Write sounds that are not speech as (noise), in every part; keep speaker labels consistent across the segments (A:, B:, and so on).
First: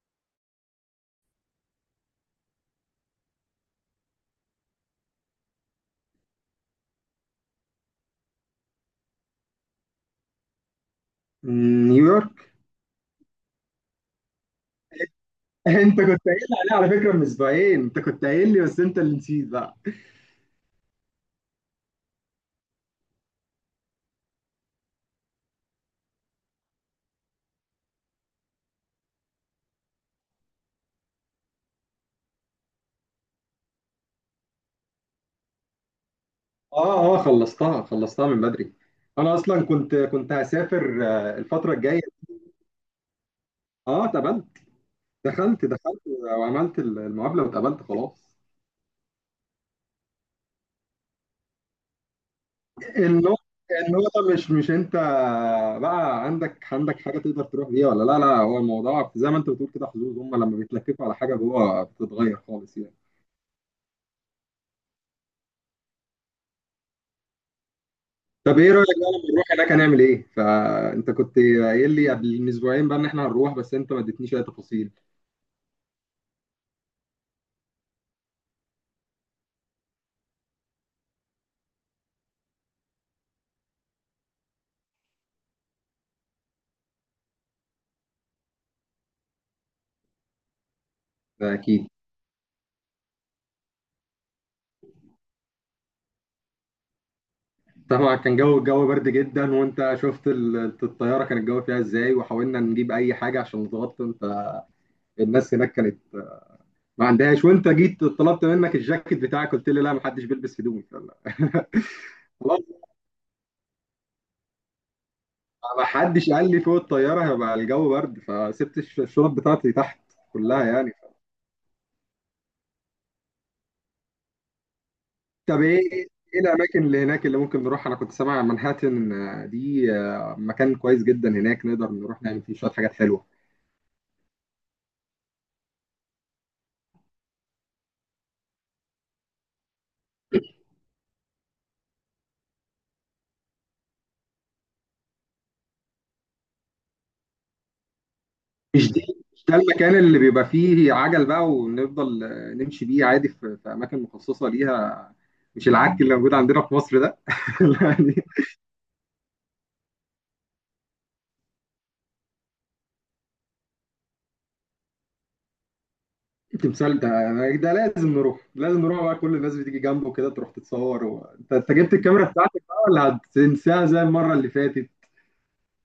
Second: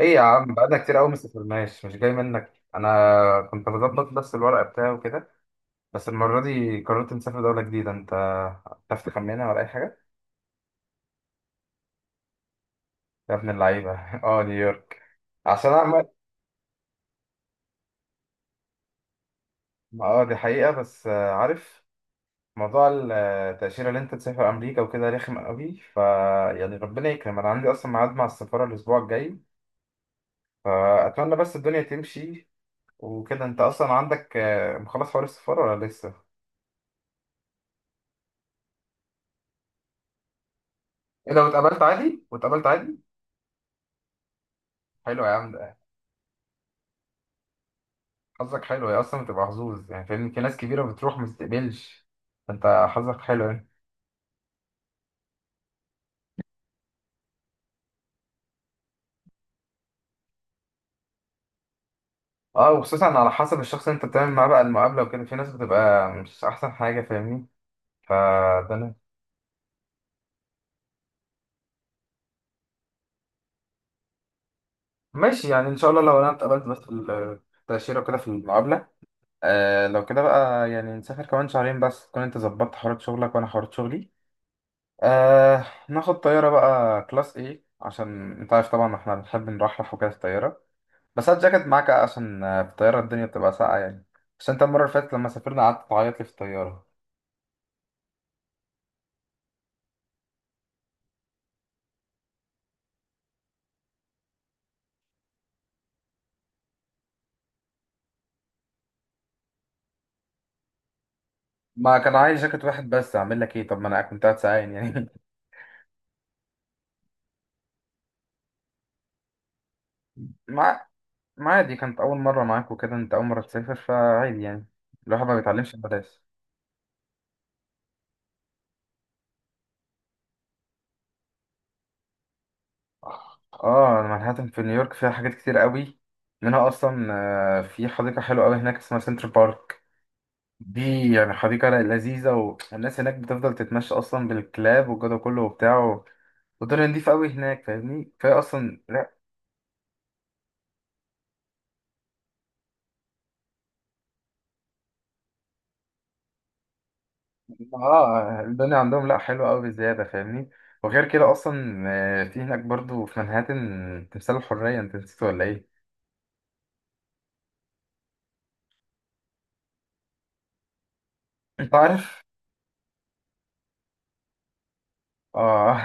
A: ايه يا عم، بقالنا كتير قوي ما سافرناش. مش جاي منك، انا كنت بظبط بس الورق بتاعي وكده. بس المره دي قررت نسافر دوله جديده. انت تعرف تخمنها ولا اي حاجه؟
B: نيويورك.
A: يا ابن اللعيبه (laughs) اه، نيويورك.
B: (laughs)
A: عشان
B: انت
A: اعمل.
B: كنت قايل لي عليها على فكره من اسبوعين، انت كنت قايل لي، بس انت اللي نسيت بقى.
A: اه دي حقيقه، بس عارف موضوع التأشيرة اللي انت تسافر امريكا وكده رخم قوي. يعني ربنا يكرم، انا عندي اصلا ميعاد مع السفاره الاسبوع الجاي. فاتمنى بس الدنيا تمشي وكده. انت اصلا عندك مخلص حوار السفاره ولا لسه؟
B: اه، اه، خلصتها خلصتها من بدري. انا اصلا كنت هسافر
A: ايه، لو
B: الفتره
A: اتقابلت
B: الجايه.
A: عادي واتقابلت عادي؟
B: اه اتقبلت.
A: حلو يا
B: دخلت
A: عم.
B: دخلت وعملت المقابله واتقبلت خلاص.
A: حظك حلو، هي اصلا بتبقى حظوظ يعني، فاهم؟ في ناس كبيره بتروح ما بتستقبلش، فانت حظك
B: النقطه
A: حلو يعني.
B: النقطه مش انت، بقى عندك حاجه تقدر تروح بيها ولا لا لا، هو الموضوع زي ما انت بتقول كده حظوظ، هم لما بيتلككوا على حاجه جوه بتتغير
A: اه،
B: خالص يعني.
A: وخصوصا على حسب الشخص اللي انت بتعمل معاه بقى المقابله وكده، في ناس بتبقى مش احسن حاجه، فاهمني؟
B: طب
A: فده
B: ايه رايك بقى
A: أنا-
B: لما نروح هناك هنعمل ايه؟ فانت كنت قايل لي قبل من اسبوعين بقى ان احنا هنروح، بس انت ما اديتنيش اي تفاصيل.
A: ماشي يعني، ان شاء الله لو انا اتقبلت بس في التاشيره وكده في المقابله. آه، لو كده بقى يعني نسافر كمان شهرين، بس تكون انت ظبطت حوارات شغلك وانا حوارات شغلي. آه، ناخد طياره بقى كلاس ايه؟ عشان انت عارف طبعا احنا بنحب نرحرح وكده في الطياره. بس هات
B: ده
A: جاكيت
B: اكيد.
A: معاك عشان في الطيارة الدنيا بتبقى ساقعة يعني. بس انت المرة اللي فاتت لما سافرنا قعدت تعيط لي في الطيارة.
B: طبعا كان الجو برد جدا، وانت شفت الطياره كان الجو فيها ازاي، وحاولنا نجيب اي حاجه عشان نتغطى. انت الناس هناك كانت ما عندهاش، وانت جيت طلبت منك الجاكيت بتاعك قلت لي لا، ما حدش بيلبس هدوم
A: ما كان عايز
B: خلاص.
A: جاكيت واحد بس، اعمل لك ايه؟ طب ما انا كنت قاعد ساعين يعني.
B: ما حدش قال لي فوق الطياره هيبقى الجو برد، فسبت الشنط بتاعتي تحت
A: (laughs)
B: كلها
A: مع
B: يعني.
A: ما عادي، كانت أول مرة معاك وكده، انت أول مرة تسافر، فعادي يعني، الواحد ما
B: طب
A: بيتعلمش
B: ايه
A: ببلاش.
B: ايه الاماكن اللي هناك اللي ممكن نروح؟ انا كنت سامع منهاتن دي مكان كويس جدا هناك، نقدر نروح نعمل فيه شويه حاجات حلوه.
A: اه، أنا مانهاتن في نيويورك فيها حاجات كتير قوي. منها اصلا في حديقة حلوة قوي هناك اسمها سنتر بارك. دي يعني حديقة لذيذة، والناس هناك بتفضل تتمشى اصلا بالكلاب والجو ده كله وبتاع، والدنيا نضيفة أوي هناك، فاهمني؟ كفاية أصلا لا.
B: مش ده المكان اللي بيبقى فيه عجل بقى، ونفضل نمشي بيه عادي في اماكن مخصصه ليها، مش العك اللي موجود عندنا في مصر ده. (laughs) لا، دي-
A: آه، الدنيا عندهم لا، حلوة أوي بزيادة، فاهمني؟ وغير كده أصلا في هناك برضو في منهاتن تمثال الحرية. أنت نسيت ولا إيه؟
B: التمثال ده ده لازم نروح، لازم نروح بقى، كل الناس بتيجي جنبه كده تروح تتصور و أنت
A: أنت
B: جبت
A: عارف؟
B: الكاميرا بتاعتك بقى ولا هتنساها زي المره اللي فاتت؟
A: آه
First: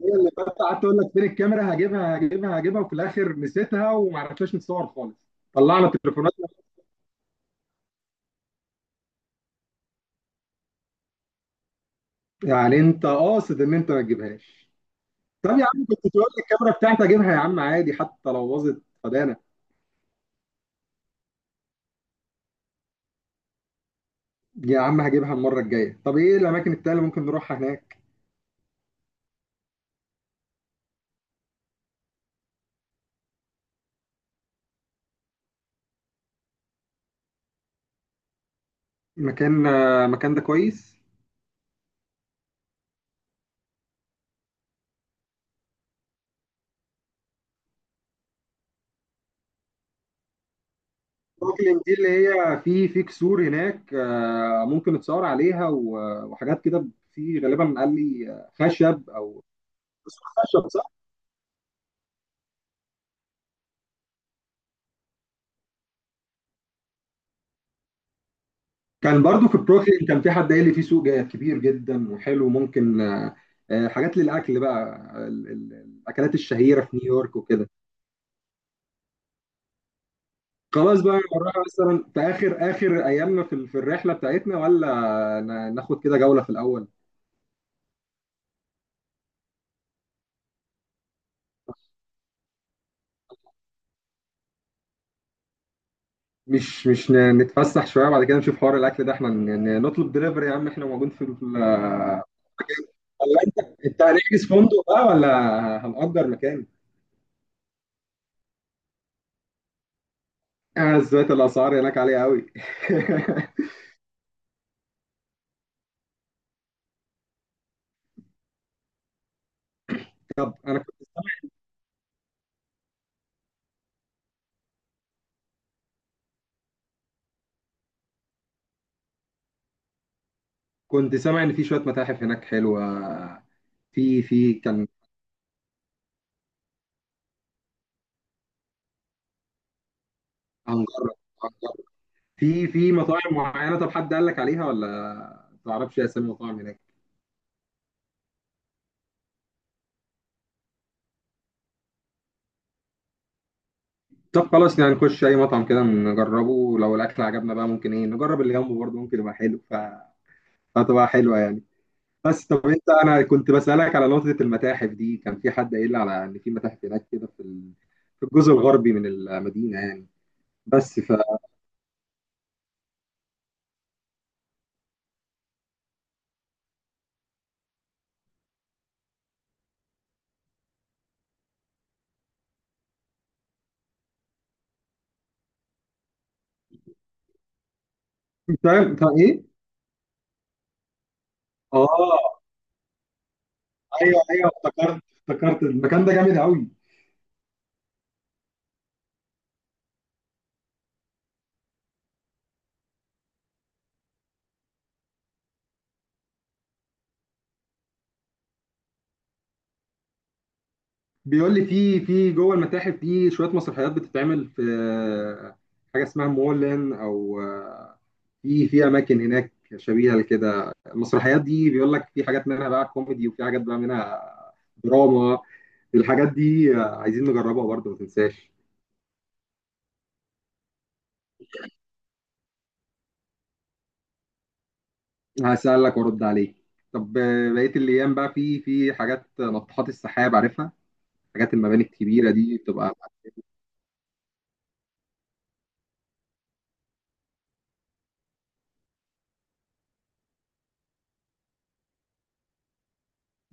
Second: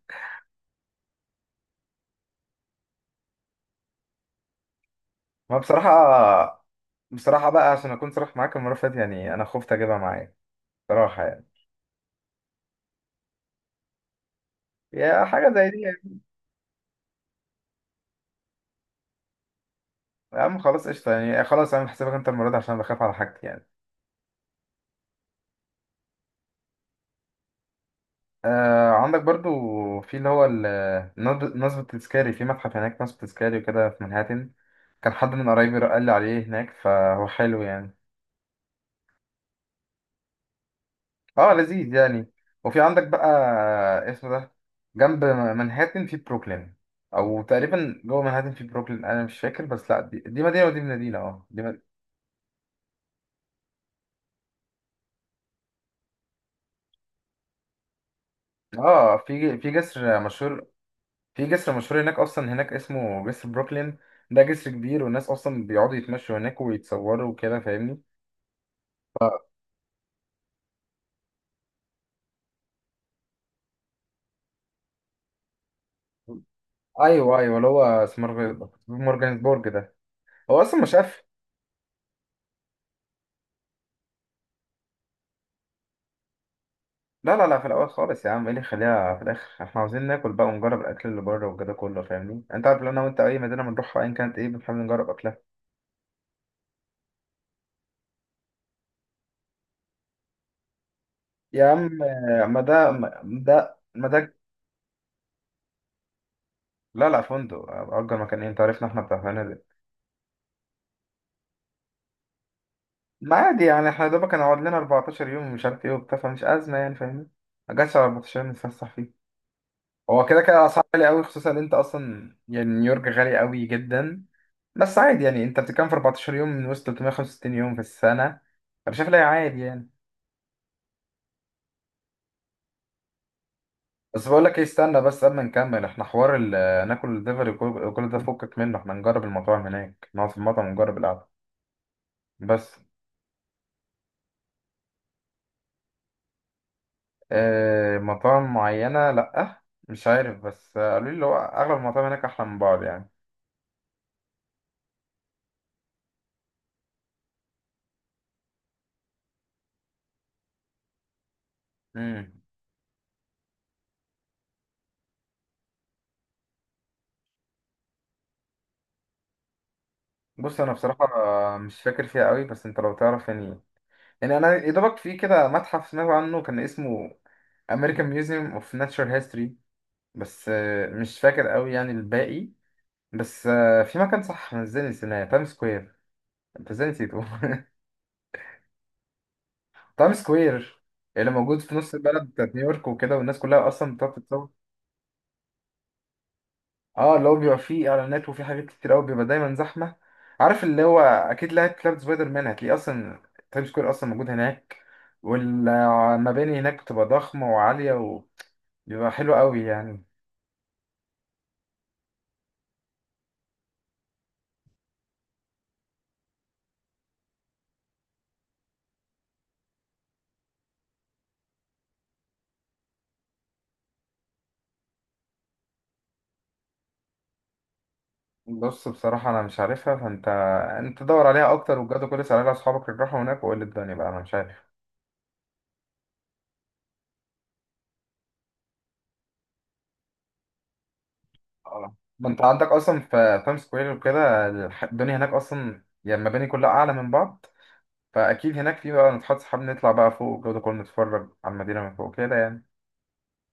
B: هي اللي بس قعدت اقول لك فين الكاميرا، هجيبها هجيبها هجيبها، وفي الاخر نسيتها وما عرفناش نتصور خالص.
A: ما بصراحة،
B: طلعنا تليفوناتنا.
A: بصراحة بقى عشان أكون صريح معاك، المرة اللي فاتت يعني أنا خفت أجيبها معايا، بصراحة يعني،
B: يعني انت قاصد ان انت ما تجيبهاش؟
A: يا
B: طب
A: حاجة
B: يا
A: زي دي
B: عم، كنت
A: يعني.
B: تقول لي الكاميرا بتاعتي هجيبها، يا عم عادي حتى لو باظت فدانا.
A: يا عم خلاص، قشطة يعني، خلاص أعمل حسابك أنت المرة دي، عشان بخاف على حاجتي يعني.
B: يا عم هجيبها المره الجايه. طب ايه الاماكن التانيه اللي ممكن نروحها هناك؟
A: آه، عندك برضو في اللي هو ال- نض- نصب التذكاري، في متحف هناك نصب تذكاري وكده في منهاتن. كان حد من قرايبي قال لي عليه هناك، فهو حلو يعني.
B: مكان ده كويس.
A: اه، لذيذ يعني. وفي عندك بقى، اسمه ده، جنب منهاتن في بروكلين، او تقريبا جوه منهاتن في بروكلين، انا مش فاكر. بس لا دي مدينه، ودي مدينه، اه دي
B: بروكلين
A: مد...
B: دي اللي هي في كسور هناك، ممكن نتصور عليها وحاجات كده، في غالبا قال لي
A: اه في جسر مشهور.
B: خشب.
A: في جسر مشهور هناك اصلا، هناك اسمه جسر بروكلين. ده جسر كبير، والناس اصلا بيقعدوا يتمشوا هناك ويتصوروا وكده، فاهمني؟
B: كان برضو في بروكلين كان في حد قال لي في سوق كبير جدا وحلو، ممكن حاجات للاكل بقى، ال- ال- الاكلات الشهيره في نيويورك
A: ايوه ايوه، اللي
B: وكده.
A: هو مورجانسبورج ده، هو اصلا مش
B: خلاص بقى
A: قافل.
B: نروح مثلا في اخر اخر ايامنا في في الرحله بتاعتنا، ولا ناخد كده جوله في الاول؟
A: لا، في الاول خالص يا عم. ايه اللي يخليها في الاخر؟ احنا عاوزين ناكل بقى ونجرب الاكل اللي بره والجو ده كله، فاهمني؟ انت عارف لو انا وانت اي مدينه بنروحها ايا كانت ايه، بنحاول نجرب اكلها.
B: مش مش نتفسح شويه بعد كده نشوف حوار الاكل ده، احنا نطلب دليفري يا عم، احنا موجود في
A: يا عم
B: (laughs)
A: ما ده ما
B: ولا انت
A: ده ما ده
B: هنحجز فندق بقى ولا هنأجر مكان؟
A: لا لا، فندق، اجر مكان ايه، انت عارفنا احنا بتاع فنادق.
B: زيادة الاسعار هناك عاليه قوي.
A: ما
B: (laughs)
A: عادي يعني، احنا يا دوبك هنقعد لنا 14 يوم ومش عارف ايه وبتاع، فمش ازمه يعني، فاهمني؟ ما جاتش على 14 يوم نتفسح فيه. هو كده كده اسعار
B: انا
A: غاليه قوي، خصوصا ان انت اصلا يعني نيويورك غالي قوي جدا. بس عادي يعني، انت بتتكلم في 14 يوم من وسط 365 يوم في السنة. انا شايف لا عادي يعني.
B: كنت سامع ان في شويه متاحف هناك حلوه، في
A: بس بقول
B: في
A: لك ايه،
B: كان
A: استنى بس قبل ما نكمل احنا حوار ناكل الدليفري كل ده، فكك منه، احنا نجرب المطاعم هناك، نقعد في المطعم ونجرب
B: هنجرب
A: القعدة.
B: هنجرب، في
A: بس
B: في مطاعم معينه. طب حد قال لك عليها ولا؟ ما تعرفش اسامي مطاعم هناك؟
A: اه، مطاعم معينة لأ، مش عارف، بس قالوا لي اللي هو أغلب المطاعم هناك أحلى من بعض يعني.
B: طب خلاص، يعني نخش اي مطعم كده نجربه، لو الاكل عجبنا بقى ممكن ايه نجرب اللي جنبه برضه ممكن يبقى حلو فتبقى حلوه يعني.
A: امم،
B: بس طب انت، انا كنت بسالك على نقطه المتاحف دي، كان في حد قايل لي على ان في متاحف هناك كده في في الجزء الغربي من المدينه يعني،
A: بص أنا
B: بس
A: بصراحة
B: ف
A: مش فاكر فيها قوي، بس أنت لو تعرف يعني. يعني أنا يا دوبك في كده متحف سمعت عنه كان اسمه American Museum of Natural History، بس مش فاكر قوي يعني الباقي. بس في مكان، صح، أنا ازاي نسيناه؟ تايم سكوير. انت ازاي نسيته؟ (laughs)
B: إنت ايه؟
A: تايم سكوير، اللي موجود في نص البلد
B: اه،
A: بتاعت نيويورك وكده، والناس كلها اصلا بتقعد
B: ايوه، ايوه،
A: تتصور.
B: افتكرت افتكرت، المكان ده جامد قوي.
A: اه، اللي هو بيبقى فيه اعلانات وفيه حاجات كتير قوي، بيبقى دايما زحمه. عارف اللي هو اكيد لعبت لعبه سبايدر مان، هتلاقيه اصلا تايم سكوير اصلا موجود هناك. والمباني هناك بتبقى ضخمه وعاليه، وبيبقى حلو قوي يعني.
B: بيقول لي في جوه المتاحف في شويه مسرحيات بتتعمل في حاجه اسمها مولان، او في اماكن هناك شبيهه لكده، المسرحيات دي بيقول لك في حاجات منها بقى كوميدي، وفي حاجات بقى منها دراما. الحاجات دي عايزين نجربها برضه، ما تنساش.
A: بص بصراحة أنا مش عارفها، فأنت، أنت دور عليها أكتر وبجد، كل سنة على أصحابك اللي راحوا هناك وقول لي الدنيا بقى، أنا مش عارف.
B: هسألك وارد عليك. طب بقيه الايام بقى، في حاجات ناطحات السحاب عارفها، حاجات المباني
A: اه، ما
B: الكبيره
A: أنت
B: دي
A: عندك
B: بتبقى.
A: أصلا في تايم سكوير وكده الدنيا هناك أصلا يعني، المباني كلها أعلى من بعض، فأكيد هناك في بقى، نتحط صحاب نطلع بقى فوق والجو ده كله، نتفرج على المدينة من فوق كده يعني.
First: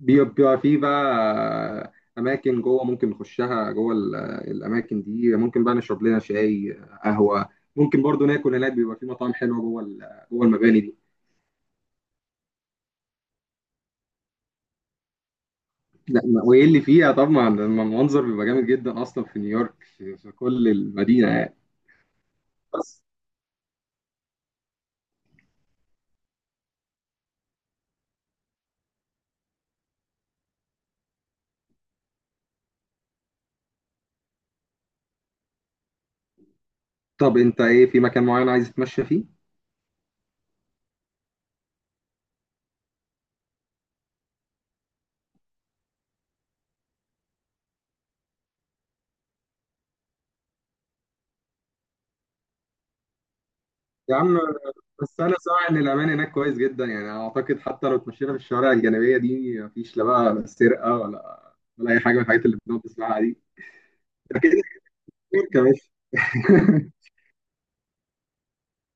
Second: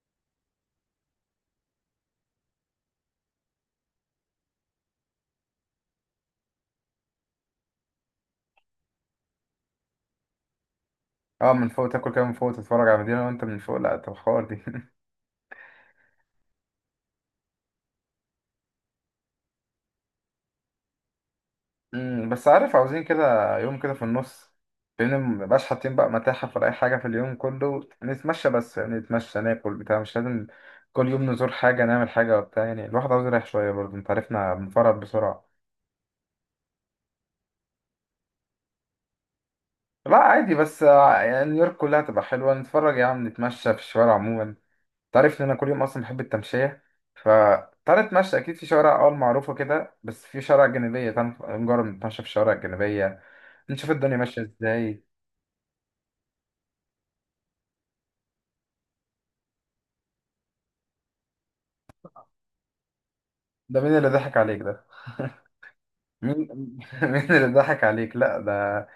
B: بيبقى في بقى اماكن جوه ممكن نخشها جوه الاماكن دي، ممكن بقى نشرب لنا شاي، قهوه، ممكن برضو ناكل هناك، بيبقى في مطاعم حلوه جوه جوه المباني دي.
A: أه، من فوق تاكل كده، من فوق تتفرج على المدينة، وأنت من فوق، لأ، طب حوار دي.
B: لا وايه اللي فيها؟ طبعا المنظر بيبقى جامد جدا اصلا في نيويورك، في كل المدينه يعني.
A: مم، بس عارف،
B: بس
A: عاوزين كده يوم كده في النص، لان مبقاش حاطين بقى متاحف ولا اي حاجه، في اليوم كله نتمشى بس يعني، نتمشى ناكل بتاع، مش لازم كل يوم نزور حاجه نعمل حاجه وبتاع يعني، الواحد عاوز يريح شويه برضه، انت عارفنا بنفرط بسرعه.
B: طب انت ايه، في مكان معين عايز تتمشى فيه؟
A: لا عادي، بس يعني نيويورك كلها تبقى حلوه، نتفرج يا عم، نتمشى في الشوارع عموما. انت عارف ان انا كل يوم اصلا بحب التمشيه، ف تعالى نتمشى، اكيد في شوارع اه معروفه كده، بس في شوارع جانبيه، تعالى نجرب نتمشى في الشوارع الجانبيه، نشوف الدنيا
B: يا عم.
A: ماشيه ازاي.
B: بس انا سامع ان الامان هناك كويس جدا، يعني اعتقد حتى لو اتمشينا في الشوارع الجانبيه دي مفيش لا بقى سرقه ولا اي حاجه من الحاجات اللي بنقعد نسمعها دي.
A: ده مين اللي ضحك
B: اكيد
A: عليك ده؟
B: يا باشا.
A: مين (laughs)
B: (laughs)
A: مين اللي ضحك عليك؟ لا ده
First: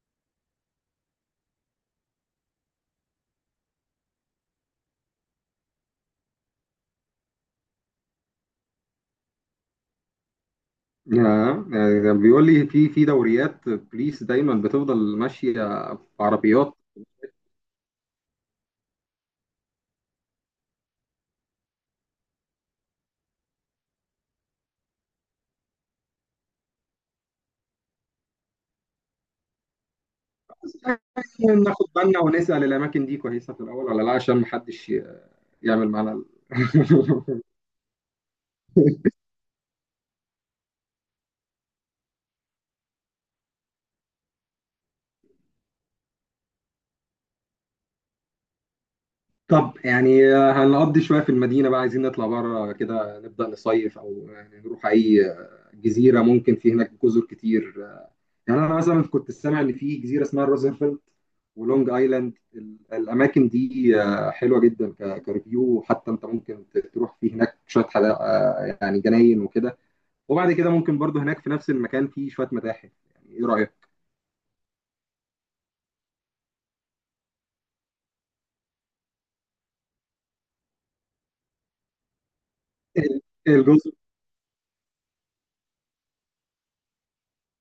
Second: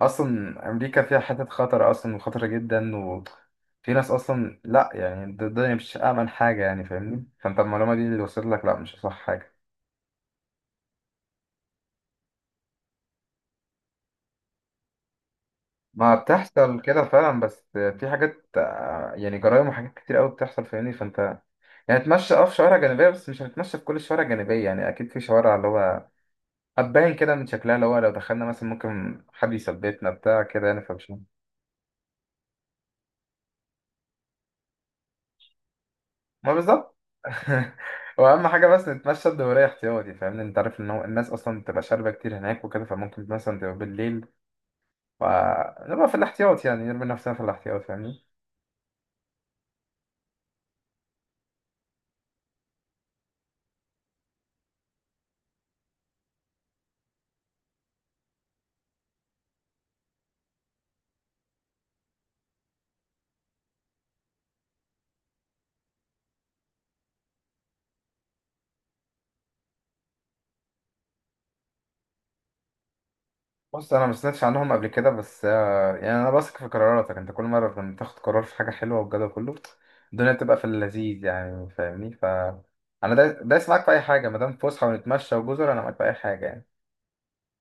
A: اصلا امريكا فيها حتت خطر اصلا، وخطرة جدا، وفي ناس اصلا لا يعني، ده الدنيا مش امن حاجة يعني، فاهمني؟ فانت المعلومة دي اللي وصلت لك لا مش صح حاجة.
B: يعني ده بيقول لي في دوريات بوليس دايما بتفضل ماشيه،
A: ما
B: بعربيات.
A: بتحصل كده فعلا، بس في حاجات يعني جرايم وحاجات كتير قوي بتحصل، فاهمني؟ فانت يعني اتمشى اه في شوارع جانبية، بس مش هنتمشى في كل الشوارع الجانبية يعني. أكيد في شوارع اللي هو هتبان كده من شكلها، اللي هو لو دخلنا مثلا ممكن حد يثبتنا بتاع كده
B: بس
A: يعني، فمش،
B: يعني ناخد بالنا ونسال الاماكن دي كويسه في الاول ولا لا، عشان محدش يعمل معانا
A: ما بالظبط.
B: (laughs)
A: (laughs) واهم حاجه بس نتمشى الدوريه احتياطي، فاهمني؟ انت عارف ان هو الناس اصلا بتبقى شاربه كتير هناك وكده، فممكن مثلا تبقى بالليل، فنبقى في الاحتياط يعني، نرمي نفسنا في الاحتياط، فاهمني؟
B: طب يعني هنقضي شويه في المدينه بقى، عايزين نطلع بره كده نبدا نصيف، او يعني نروح اي جزيره ممكن، في هناك جزر كتير. يعني انا مثلا كنت سامع ان في جزيره اسمها روزنفلد ولونج ايلاند، الاماكن دي حلوه جدا، كريفيو حتى، انت ممكن تروح في هناك شويه حدا، يعني جناين وكده، وبعد كده ممكن برضو هناك في نفس المكان في شويه متاحف، يعني ايه رايك؟
A: بص انا ما سمعتش عنهم قبل كده، بس يعني انا بثق في قراراتك، انت كل مره لما تاخد قرار في حاجه حلوه، والجدع كله الدنيا بتبقى في اللذيذ يعني، فاهمني؟ انا
B: ال-
A: دايس معاك في
B: الجزر،
A: اي حاجه، ما دام فسحه ونتمشى وجزر، انا معاك في اي حاجه يعني.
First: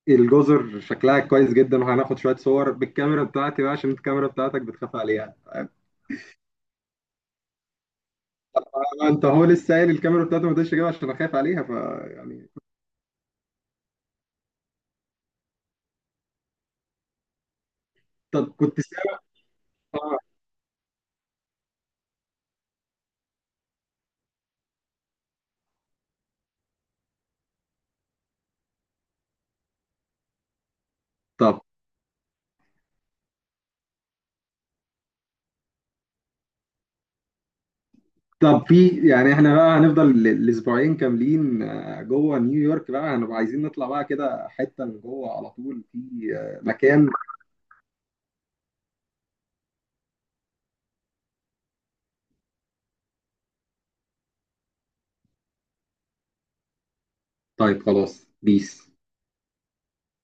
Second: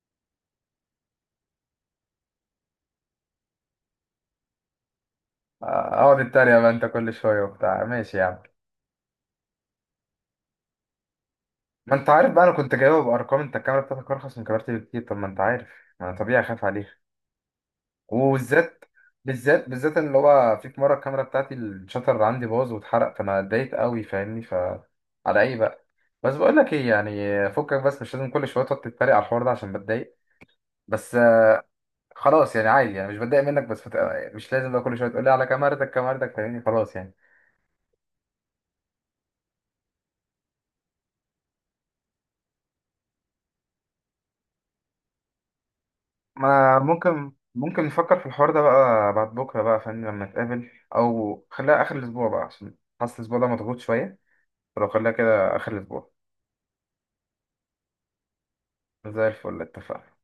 B: الجزر شكلها كويس جدا، وهناخد شويه صور بالكاميرا بتاعتي بقى عشان الكاميرا بتاعتك بتخاف عليها.
A: آه، اقعد اتريق بقى انت كل شويه وبتاع، ماشي يا عم.
B: طبعا انت هو لسه قايل الكاميرا بتاعته ما تقدرش اجيبها عشان اخاف عليها
A: ما انت عارف بقى،
B: يعني.
A: انا كنت جايبها بارقام، انت الكاميرا بتاعتك ارخص من كاميرتي بكتير، طب ما انت عارف، ما انا طبيعي اخاف عليها.
B: طب كنت
A: وبالذات
B: سامع
A: بالذات
B: آه،
A: اللي هو في في مره الكاميرا بتاعتي الشاتر عندي باظ واتحرق، فانا اتضايقت قوي، فاهمني؟ على ايه بقى؟ بس بقول لك ايه، يعني فكك بس، مش لازم كل شويه تقعد تتريق على الحوار ده، عشان بتضايق. بس
B: طب
A: خلاص يعني، عادي يعني، مش بتضايق منك بس مش لازم بقى كل شويه تقول لي على كاميرتك كاميرتك، فاهمني؟ خلاص يعني.
B: طب في يعني، احنا بقى هنفضل الاسبوعين كاملين جوه نيويورك بقى، هنبقى عايزين نطلع بقى كده حتة من جوه على طول، في
A: ما أنا
B: مكان.
A: ممكن نفكر في الحوار ده بقى بعد بكرة بقى، فاهمني؟ لما نتقابل، أو خليها آخر الأسبوع بقى، عشان حاسس الأسبوع ده مضغوط شوية، فلو خليها كده آخر الأسبوع.
B: طيب خلاص بيس.
A: زي الفل، اتفقنا.